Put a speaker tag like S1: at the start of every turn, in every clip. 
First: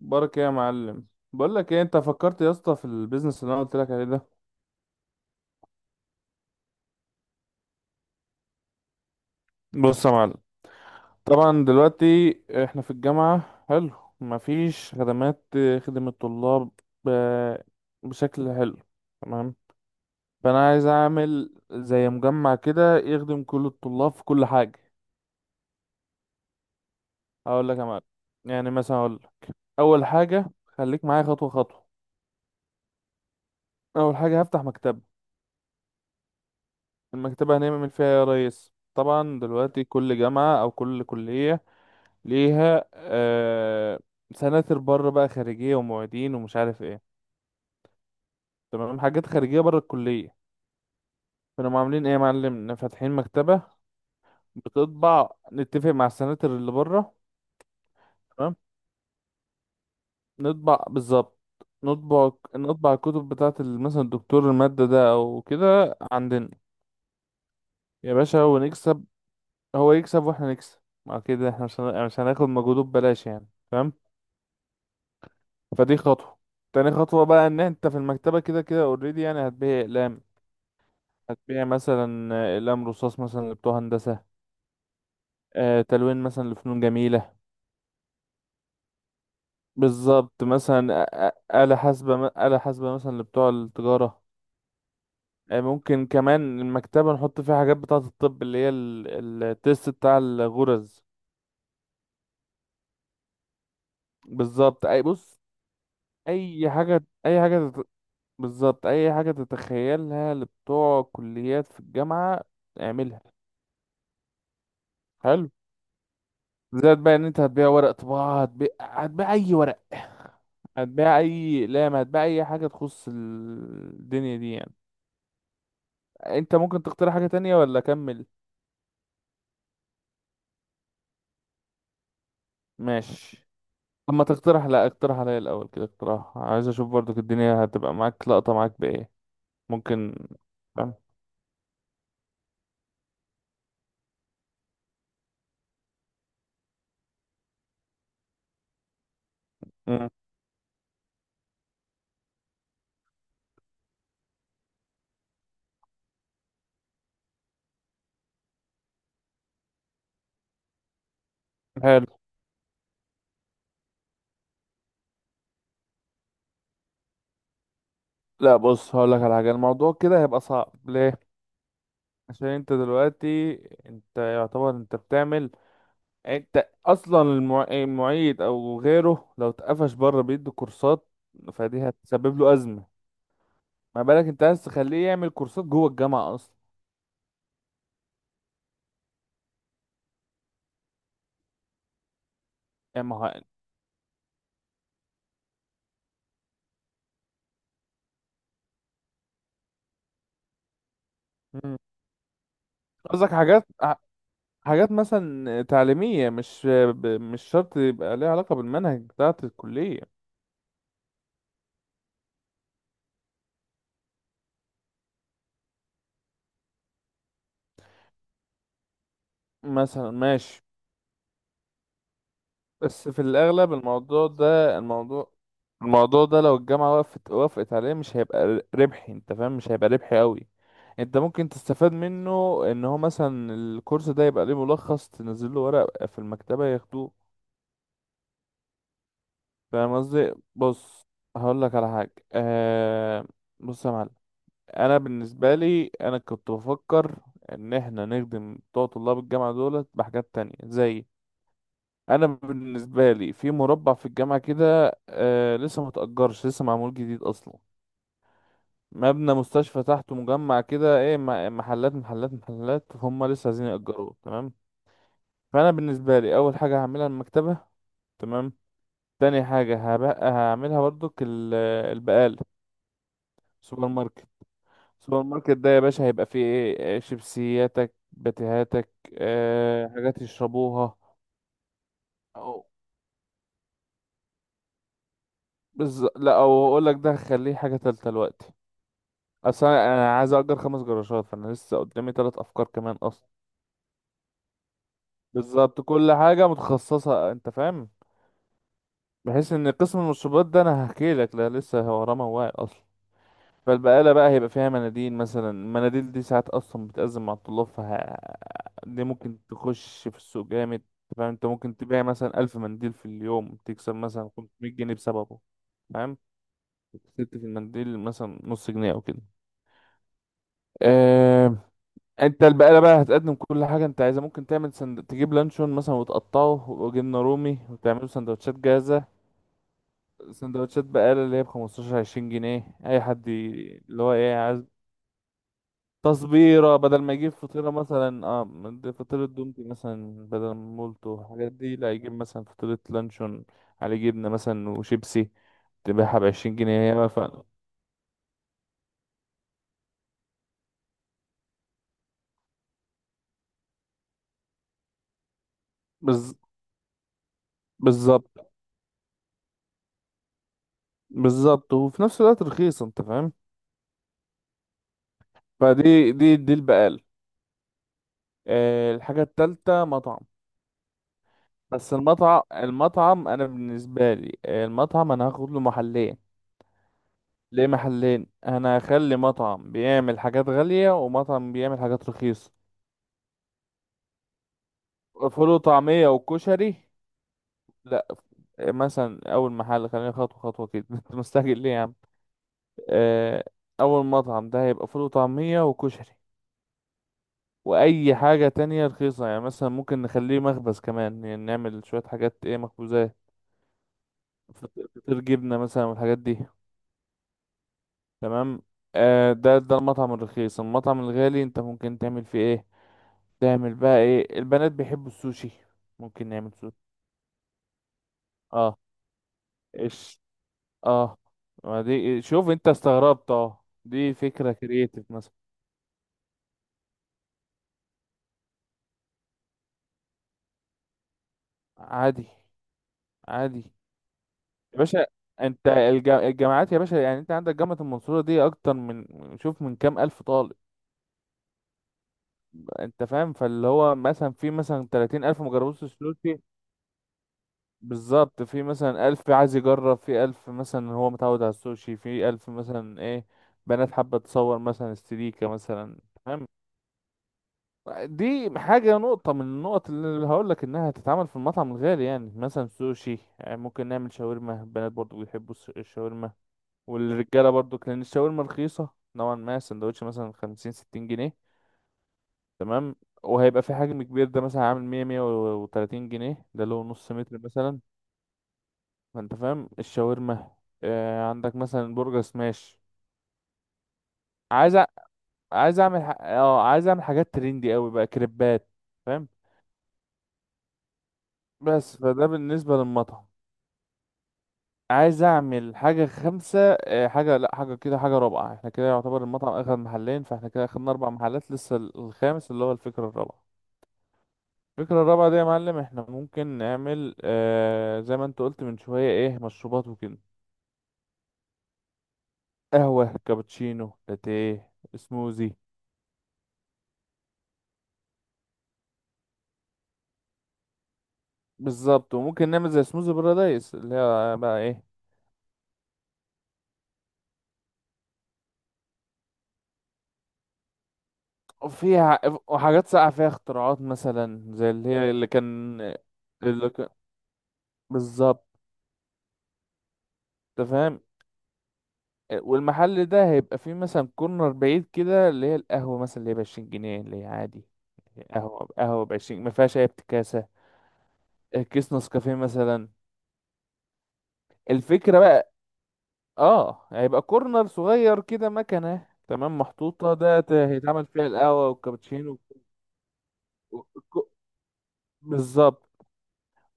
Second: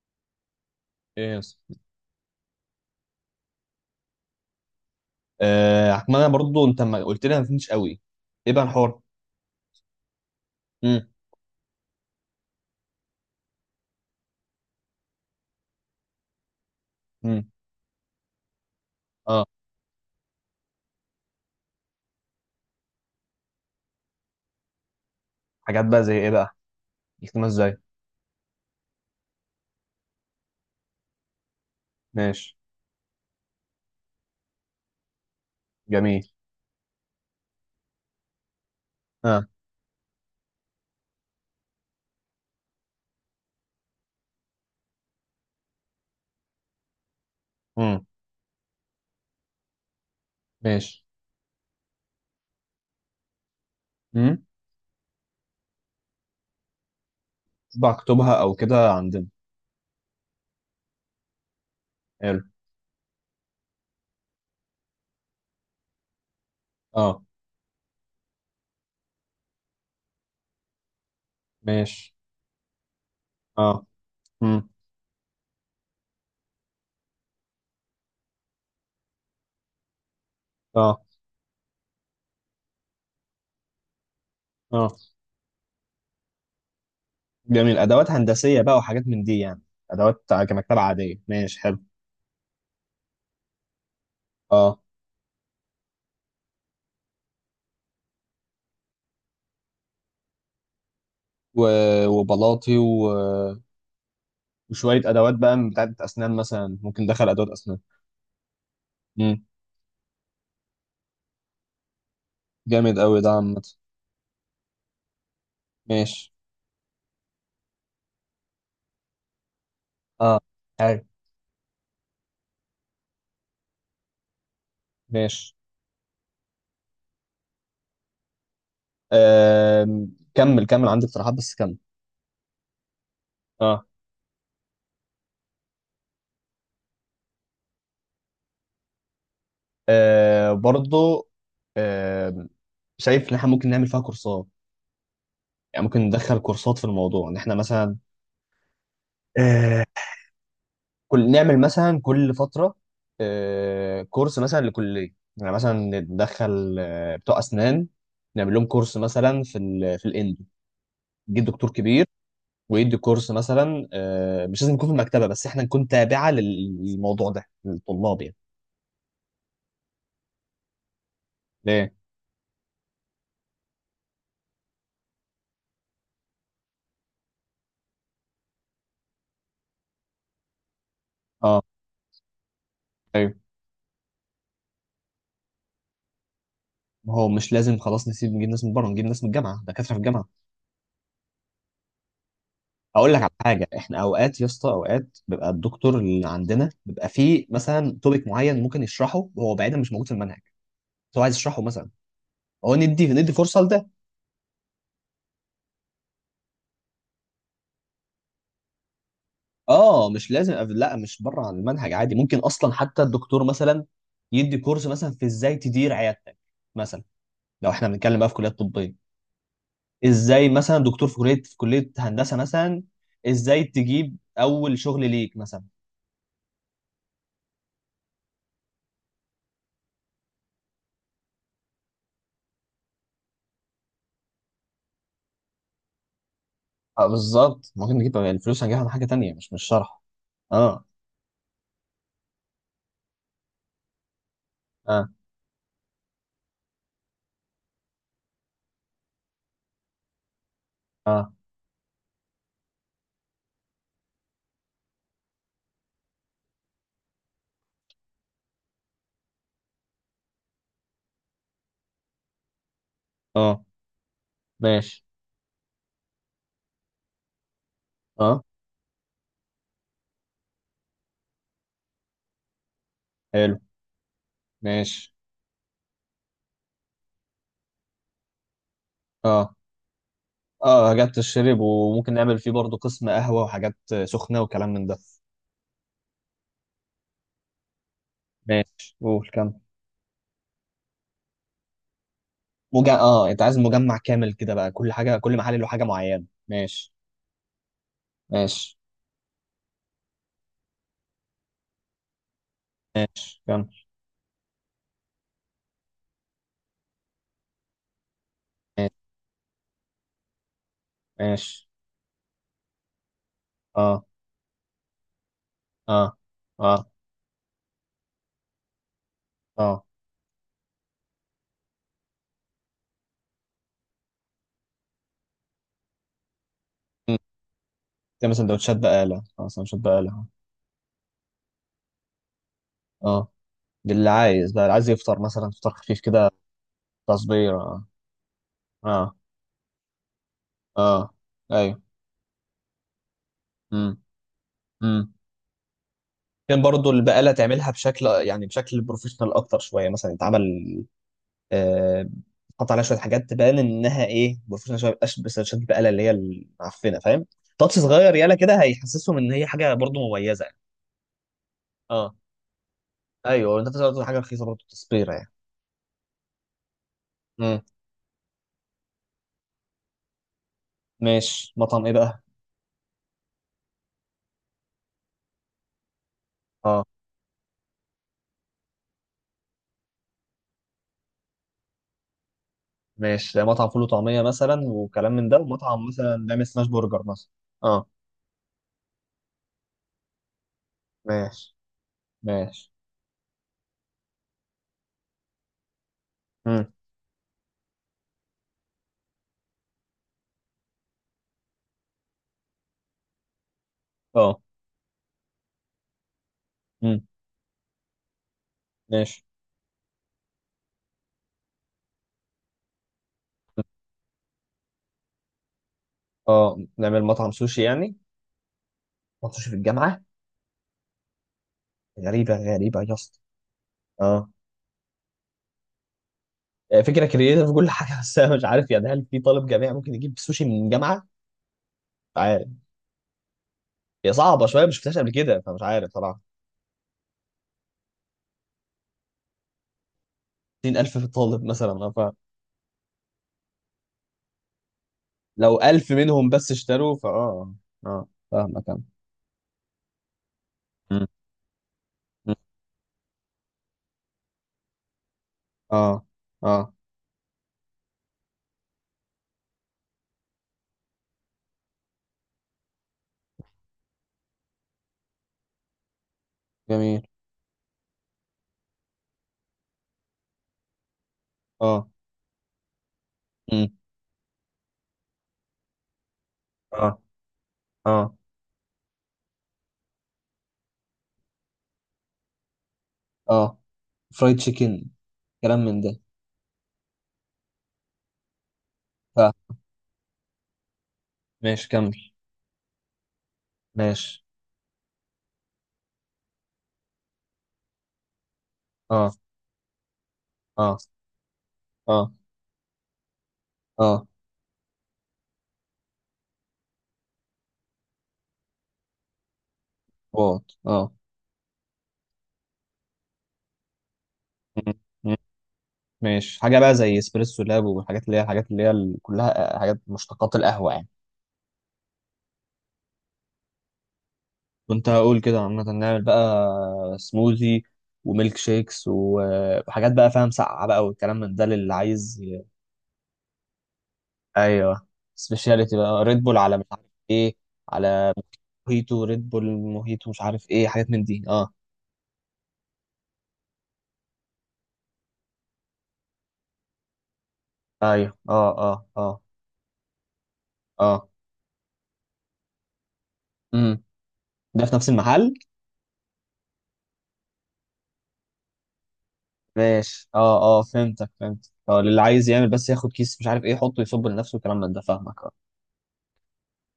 S1: بركة يا معلم.
S2: ايه
S1: بقول
S2: يس.
S1: لك ايه، انت فكرت يا اسطى في البيزنس اللي انا قلت لك عليه ده؟
S2: آه أحمد، انا برضو، انت ما قلت لي، ما فهمتش قوي. ايه بقى الحوار؟
S1: بص يا معلم،
S2: امم
S1: طبعا دلوقتي احنا في الجامعة، حلو، مفيش خدمات خدمة الطلاب
S2: امم
S1: ب- بشكل حلو،
S2: اه
S1: تمام. فانا عايز اعمل زي مجمع كده يخدم كل الطلاب في كل حاجة.
S2: حاجات بقى زي ايه بقى؟ يكتبها
S1: هقول
S2: ازاي؟
S1: لك يا معلم، يعني مثلا اقول لك، اول حاجة خليك معايا خطوة خطوة.
S2: ماشي.
S1: اول حاجة هفتح مكتبة.
S2: جميل.
S1: المكتبة هنعمل فيها إيه يا ريس؟ طبعا
S2: اه.
S1: دلوقتي كل جامعة او كل كلية ليها سناتر بره بقى خارجية ومعيدين ومش عارف ايه،
S2: امم
S1: تمام، حاجات خارجية بره الكلية.
S2: ماشي.
S1: فنقوم عاملين ايه يا معلم، إن فاتحين مكتبة
S2: امم
S1: بتطبع، نتفق مع السناتر اللي بره،
S2: بقى اكتبها او
S1: تمام،
S2: كده عندنا.
S1: نطبع بالظبط، نطبع
S2: حلو.
S1: نطبع الكتب بتاعة مثلا الدكتور المادة ده او كده عندنا
S2: اه.
S1: يا باشا، ونكسب، هو يكسب واحنا نكسب، مع كده احنا مش هن- يعني
S2: ماشي.
S1: مش هناخد مجهوده ببلاش، يعني
S2: اه.
S1: تمام.
S2: امم
S1: فدي خطوة. تاني خطوة بقى، ان انت في المكتبة كده كده اوريدي يعني هتبيع اقلام،
S2: اه.
S1: هتبيع مثلا اقلام رصاص مثلا لبتوع هندسة،
S2: اه.
S1: تلوين مثلا لفنون جميلة،
S2: جميل، ادوات هندسيه بقى وحاجات من دي يعني. ادوات
S1: بالظبط،
S2: كمكتبه
S1: مثلا
S2: عاديه، ماشي
S1: آلة
S2: حلو.
S1: حاسبة، آلة حاسبة مثلا لبتوع التجارة،
S2: اه.
S1: ممكن كمان المكتبة نحط فيها حاجات بتاعة الطب اللي هي التيست بتاع الغرز،
S2: و... وبلاطي.
S1: بالظبط
S2: وشويه
S1: أي
S2: ادوات
S1: بص،
S2: بقى بتاعت اسنان،
S1: أي
S2: مثلا
S1: حاجة
S2: ممكن دخل
S1: أي
S2: ادوات
S1: حاجة
S2: اسنان.
S1: تت- بالظبط أي حاجة
S2: امم
S1: تتخيلها لبتوع كليات في الجامعة،
S2: جامد قوي
S1: اعملها،
S2: ده، عامه.
S1: حلو.
S2: ماشي.
S1: زائد بقى ان انت هتبيع ورق طباعة، هتبيع اي ورق،
S2: اه. حلو.
S1: هتبيع اي اقلام، هتبيع اي حاجة تخص الدنيا دي يعني.
S2: ماشي.
S1: انت ممكن تقترح حاجة تانية ولا اكمل؟
S2: كمل كمل، عندي اقتراحات بس كمل.
S1: ماشي
S2: اه.
S1: لما تقترح، لا اقترح عليا الاول كده اقتراح، عايز اشوف برضك الدنيا هتبقى معاك لقطة معاك بايه. ممكن. فاهم؟
S2: برضو. آم، شايف ان احنا ممكن نعمل فيها كورسات. يعني ممكن ندخل كورسات في الموضوع، ان احنا مثلا، آه،
S1: مم.
S2: كل نعمل مثلا كل فترة، كورس مثلا لكلية، يعني مثلا ندخل بتوع أسنان، نعمل لهم كورس مثلا في الاندو، يجي دكتور كبير
S1: حلو.
S2: ويدي كورس مثلا. مش لازم يكون في المكتبة، بس احنا نكون تابعة للموضوع ده، للطلاب يعني.
S1: لا بص هقول لك على حاجة، الموضوع كده هيبقى صعب. ليه؟
S2: ليه؟
S1: عشان انت دلوقتي، انت يعتبر انت بتعمل، انت اصلا المعيد او غيره لو اتقفش بره بيدي كورسات،
S2: اه.
S1: فدي هتسبب له ازمه،
S2: ايوه.
S1: ما بالك انت عايز تخليه يعمل كورسات جوه الجامعه اصلا.
S2: ما هو مش لازم، خلاص نسيب، نجيب ناس من بره، نجيب ناس من الجامعه، دكاتره في الجامعه.
S1: يعني
S2: اقول
S1: ما
S2: لك على
S1: هو-
S2: حاجه، احنا اوقات يا اسطى، اوقات بيبقى الدكتور اللي عندنا بيبقى فيه مثلا توبيك معين ممكن يشرحه، وهو بعيدا مش موجود في المنهج، بس هو عايز يشرحه
S1: مم.
S2: مثلا. هو ندي
S1: قصدك
S2: ندي فرصه
S1: حاجات
S2: لده.
S1: حاجات مثلا تعليميه مش شرط يبقى ليها علاقه بالمنهج بتاعه الكليه،
S2: اه مش لازم لا، مش بره عن المنهج، عادي ممكن اصلا حتى الدكتور مثلا يدي كورس مثلا في ازاي تدير عيادتك مثلا، لو احنا بنتكلم بقى في كليات طبيه.
S1: مثلا
S2: ازاي
S1: ماشي.
S2: مثلا دكتور في كليه هندسه مثلا،
S1: بس في
S2: ازاي
S1: الأغلب
S2: تجيب
S1: الموضوع
S2: اول
S1: ده،
S2: شغل
S1: الموضوع
S2: ليك مثلا.
S1: الموضوع ده لو الجامعة وقفت وافقت عليه، مش هيبقى ربحي، انت فاهم، مش هيبقى ربحي قوي. انت ممكن تستفاد منه، ان هو مثلا الكورس ده يبقى ليه ملخص تنزل له ورق في المكتبة
S2: اه
S1: ياخدوه.
S2: بالظبط، ممكن نجيب الفلوس هنجيبها من حاجة تانية، مش
S1: فاهم
S2: شرح.
S1: قصدي؟
S2: اه.
S1: بص هقول لك على حاجة، بص يا معلم، انا
S2: اه.
S1: بالنسبة لي انا كنت بفكر ان احنا نخدم بتوع طلاب الجامعة دولت بحاجات تانية زي،
S2: اه.
S1: انا بالنسبه لي في مربع في الجامعه كده، لسه ما تأجرش، لسه معمول جديد اصلا، مبنى مستشفى تحته مجمع كده ايه، محلات محلات محلات هم لسه
S2: اه.
S1: عايزين يأجروه، تمام.
S2: ماشي.
S1: فانا بالنسبه لي اول حاجه هعملها المكتبه،
S2: اه.
S1: تمام. تاني حاجه هبقى هعملها برضك البقاله،
S2: حلو.
S1: سوبر ماركت.
S2: ماشي.
S1: سوبر ماركت ده يا باشا هيبقى فيه ايه؟ شيبسياتك، باتيهاتك،
S2: اه.
S1: حاجات
S2: اه
S1: يشربوها،
S2: حاجات تشرب، وممكن نعمل فيه
S1: أو-
S2: برضه قسم قهوة وحاجات سخنة وكلام من ده.
S1: لا او اقول لك ده هخليه حاجه تالته دلوقتي.
S2: ماشي، قول كمل.
S1: اصل انا أنا عايز اجر خمس جراشات، فانا لسه قدامي ثلاث افكار كمان اصلا.
S2: اه انت عايز مجمع كامل كده بقى، كل حاجة كل محل له
S1: بالظبط
S2: حاجة
S1: كل
S2: معينة،
S1: حاجه
S2: ماشي.
S1: متخصصه انت فاهم،
S2: ماشي
S1: بحيث ان قسم المشروبات ده انا هحكي لك، لا لسه هو رمى واعي اصلا.
S2: كمل.
S1: فالبقاله بقى هيبقى فيها مناديل مثلا، المناديل دي ساعات اصلا بتأزم مع الطلاب
S2: ماشي.
S1: دي ممكن تخش في السوق جامد، أنت فاهم، انت
S2: ماشي.
S1: ممكن تبيع مثلا ألف منديل في اليوم، تكسب
S2: اه.
S1: مثلا 500 جنيه بسببه،
S2: اه.
S1: فاهم،
S2: اه.
S1: كسبت في المنديل مثلا نص جنيه او كده.
S2: اه.
S1: آه، انت البقالة بقى هتقدم كل حاجة انت عايزها، ممكن تعمل تجيب لانشون مثلا وتقطعه
S2: م.
S1: وجبنة رومي وتعمله
S2: تعمل
S1: سندوتشات
S2: سندوتشات
S1: جاهزة،
S2: بقالة، اه سندوتشات بقالة.
S1: سندوتشات بقالة اللي هي بخمستاشر عشرين جنيه، اي حد
S2: اه ده
S1: اللي
S2: اللي
S1: هو ايه
S2: عايز بقى،
S1: عايز،
S2: اللي عايز يفطر مثلا فطار خفيف كده.
S1: تصبيرة، بدل ما يجيب
S2: تصبير
S1: فطيرة
S2: اه.
S1: مثلا، اه
S2: اه.
S1: فطيرة دومتي مثلا بدل
S2: اه.
S1: مولتو الحاجات دي،
S2: ايوه.
S1: لا يجيب مثلا فطيرة لانشون
S2: امم
S1: على جبنة مثلا
S2: امم
S1: وشيبسي، تبيعها بعشرين
S2: كان برضو
S1: جنيه، هي بقى
S2: البقالة تعملها بشكل، يعني بشكل بروفيشنال اكتر شويه، مثلا يتعمل آه حط عليها شويه حاجات تبان انها ايه بروفيشنال شويه، مبقاش بس شد البقاله اللي هي
S1: بز...
S2: المعفنه، فاهم. تاتش صغير
S1: بالظبط،
S2: يالا كده، هيحسسهم ان هي حاجه برضو مميزه يعني.
S1: بالظبط وفي
S2: اه
S1: نفس الوقت رخيصة، انت فاهم.
S2: ايوه، انت بتقول حاجه رخيصه برضو تصبيره يعني.
S1: فدي دي دي البقالة.
S2: امم
S1: الحاجة التالتة مطعم.
S2: ماشي، مطعم ايه
S1: بس
S2: بقى؟
S1: المطعم أنا بالنسبة لي، المطعم أنا هاخد له محلين.
S2: اه
S1: ليه محلين؟ أنا هخلي مطعم بيعمل حاجات غالية ومطعم بيعمل حاجات رخيصة.
S2: ماشي، مطعم فول وطعميه مثلا وكلام من ده،
S1: فول
S2: ومطعم
S1: وطعمية
S2: مثلا بيعمل سماش
S1: وكشري،
S2: برجر مثلا. اه.
S1: لا، مثلا أول محل خلينا خطوة خطوة كده أنت
S2: ماشي.
S1: مستعجل ليه يا عم؟
S2: ماشي.
S1: آه، أول مطعم ده هيبقى فول وطعمية وكشري،
S2: مم.
S1: وأي حاجة تانية رخيصة يعني، مثلا ممكن نخليه مخبز كمان يعني، نعمل شوية حاجات إيه، مخبوزات،
S2: اه.
S1: فطير جبنة مثلا والحاجات دي،
S2: امم
S1: تمام.
S2: ماشي.
S1: ده المطعم الرخيص. المطعم الغالي انت ممكن تعمل فيه ايه؟ تعمل بقى ايه، البنات بيحبوا السوشي، ممكن نعمل
S2: اه
S1: سوشي.
S2: نعمل مطعم سوشي يعني.
S1: اه.
S2: مطعم سوشي في الجامعه؟
S1: ايش. اه. ما دي،
S2: غريبه
S1: شوف انت
S2: غريبه يا اسطى.
S1: استغربت، اه دي
S2: اه.
S1: فكرة كرييتيف مثلا.
S2: فكره كرييتيف كل حاجه، بس انا مش عارف يعني، هل في طالب جامعي ممكن يجيب سوشي من الجامعه؟ مش
S1: عادي،
S2: عارف.
S1: عادي،
S2: هي صعبه شويه، مش
S1: يا
S2: شفتهاش
S1: باشا
S2: قبل كده فمش
S1: انت
S2: عارف صراحه.
S1: الجامعات يا باشا يعني، انت عندك جامعة المنصورة دي اكتر من، شوف من كام الف طالب،
S2: 60,000 في الطالب مثلا،
S1: انت فاهم، فاللي هو مثلا في مثلا 30,000 الف
S2: لو
S1: مجربوش
S2: 1000 منهم
S1: السوشي،
S2: بس اشتروا فاه اه.
S1: بالظبط، في
S2: فاهمك انا.
S1: مثلا ألف عايز يجرب، في ألف مثلا
S2: مم.
S1: هو متعود على السوشي، في
S2: مم.
S1: ألف مثلا إيه، بنات حابة تصور مثلا استريكة مثلا،
S2: اه.
S1: تمام.
S2: اه.
S1: دي حاجة، نقطة من النقط اللي هقولك إنها هتتعمل في المطعم الغالي يعني، مثلا سوشي، يعني ممكن نعمل شاورما، البنات برضو بيحبوا الشاورما،
S2: جميل.
S1: والرجالة برضو لأن الشاورما رخيصة نوعا ما، سندوتش مثلا خمسين ستين جنيه،
S2: اه.
S1: تمام. وهيبقى
S2: مم.
S1: في حجم كبير، ده مثلا عامل مية مية وتلاتين جنيه، ده له
S2: اه.
S1: نص متر مثلا،
S2: اه.
S1: ما انت فاهم الشاورما. عندك مثلا برجر سماش،
S2: اه. فرايد
S1: عايز
S2: تشيكن. كلام من
S1: عايز
S2: ده.
S1: اعمل ح... اه عايز اعمل حاجات ترندي قوي بقى، كريبات، فاهم.
S2: ف ماشي
S1: بس
S2: كمل.
S1: فده بالنسبه للمطعم.
S2: ماشي.
S1: عايز اعمل حاجه خمسه آه حاجه لا حاجه كده حاجه رابعه، احنا كده
S2: اه.
S1: يعتبر المطعم اخد محلين، فاحنا كده
S2: اه.
S1: اخدنا اربع محلات، لسه
S2: اه.
S1: الخامس اللي هو الفكره الرابعه.
S2: اه.
S1: الفكره الرابعه دي يا معلم احنا ممكن نعمل زي ما انت قلت من شويه ايه، مشروبات وكده،
S2: واط اه.
S1: قهوه، كابتشينو، لاتيه،
S2: مم. مم.
S1: سموزي.
S2: ماشي، حاجه بقى زي اسبريسو لاب، والحاجات اللي هي، الحاجات اللي هي كلها حاجات مشتقات القهوه يعني.
S1: بالظبط، وممكن نعمل زي سموزي بارادايس اللي هي بقى
S2: كنت
S1: ايه
S2: هقول كده، عامه نعمل بقى سموذي وميلك شيكس وحاجات بقى فاهم ساقعه بقى، والكلام من ده للي
S1: فيها،
S2: عايز
S1: وحاجات ساقعة فيها اختراعات مثلا زي
S2: ايوه،
S1: اللي هي اللي
S2: سبيشاليتي
S1: كان
S2: بقى ريد بول، على مش
S1: اللي
S2: عارف
S1: كان
S2: ايه، على
S1: بالظبط،
S2: موهيتو ريد بول موهيتو مش عارف ايه،
S1: انت
S2: حاجات
S1: فاهم.
S2: من دي اه.
S1: والمحل ده هيبقى فيه مثلا كورنر بعيد كده اللي هي القهوة مثلا، اللي هي بعشرين جنيه، اللي هي عادي،
S2: ايوه. اه.
S1: قهوة
S2: اه.
S1: قهوة
S2: اه.
S1: بعشرين ما فيهاش أي افتكاسة،
S2: اه.
S1: كيس نسكافيه مثلا.
S2: امم ده في نفس
S1: الفكرة
S2: المحل.
S1: بقى، اه هيبقى كورنر صغير كده، مكنة تمام
S2: ماشي.
S1: محطوطة ده
S2: اه. اه
S1: هيتعمل
S2: فهمتك
S1: فيها
S2: فهمتك
S1: القهوة
S2: اه، اللي عايز
S1: والكابتشينو.
S2: يعمل بس ياخد كيس مش عارف ايه، يحطه يصب
S1: والك- والك-
S2: لنفسه والكلام من ده، فاهمك اه.
S1: بالظبط.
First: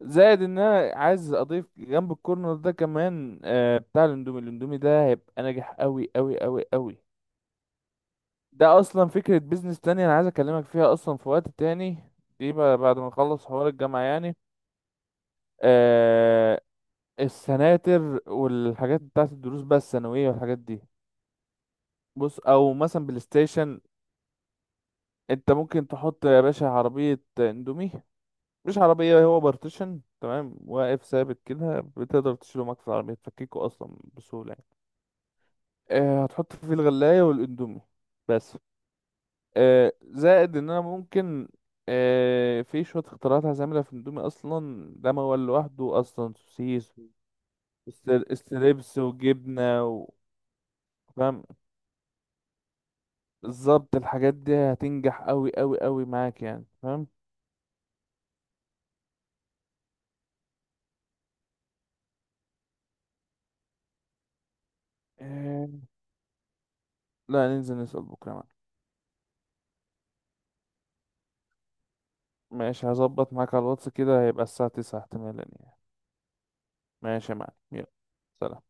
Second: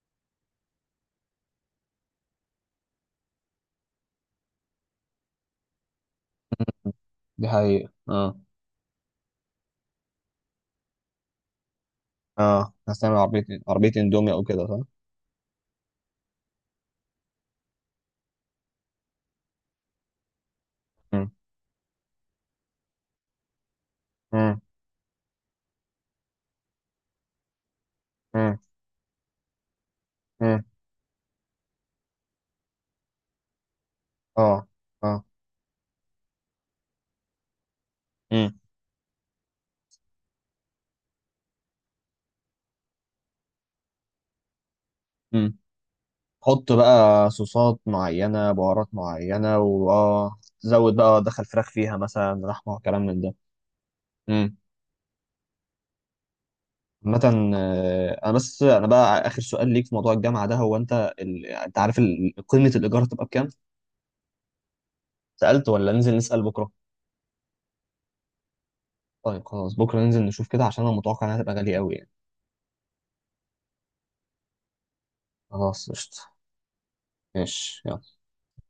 S1: زائد ان انا عايز اضيف جنب الكورنر ده كمان بتاع الاندومي، الاندومي ده هيبقى ناجح قوي قوي قوي قوي.
S2: دي حقيقة اه.
S1: ده اصلا فكرة بيزنس تانية انا عايز اكلمك فيها اصلا في وقت تاني، دي
S2: اه،
S1: بقى بعد ما
S2: هستعمل عربية
S1: اخلص حوار
S2: عربية
S1: الجامعة
S2: اندومي
S1: يعني،
S2: او كده صح؟
S1: آه السناتر والحاجات بتاعت الدروس بقى الثانوية والحاجات دي.
S2: مم.
S1: بص او مثلا بلاي ستيشن،
S2: مم.
S1: انت ممكن تحط يا باشا عربية اندومي،
S2: مم.
S1: مش عربية، هو بارتيشن تمام
S2: مم.
S1: واقف ثابت كده، بتقدر تشيله معاك في العربية تفككه اصلا بسهولة.
S2: اه. اه.
S1: هتحط فيه الغلاية والاندومي
S2: مم.
S1: بس. آه، زائد ان انا ممكن آه، في شوية اختراعات هعملها في الاندومي اصلا، ده موال
S2: مم.
S1: لوحده اصلا،
S2: حط
S1: سوسيس
S2: بقى صوصات معينة بهارات
S1: ستريبس
S2: معينة،
S1: وجبنة
S2: واه زود بقى
S1: فاهم،
S2: دخل فراخ فيها مثلا لحمة وكلام من ده.
S1: بالظبط الحاجات
S2: مم.
S1: دي هتنجح قوي قوي قوي معاك يعني، فاهم.
S2: عامة، انا بقى اخر سؤال ليك في موضوع الجامعة ده. هو انت انت عارف قيمة الايجار هتبقى بكام؟ سألت
S1: آه،
S2: ولا ننزل نسأل بكرة؟
S1: لا ننزل نسأل بكرة معاك.
S2: طيب خلاص، بكرة ننزل نشوف كده، عشان انا متوقع انها تبقى غالية قوي يعني.
S1: ماشي هظبط معاك على الواتس كده، هيبقى الساعة تسعة احتمالا يعني.
S2: خلاص قشطة.
S1: ماشي يا معلم،
S2: ماشي
S1: يلا
S2: يلا.
S1: سلام.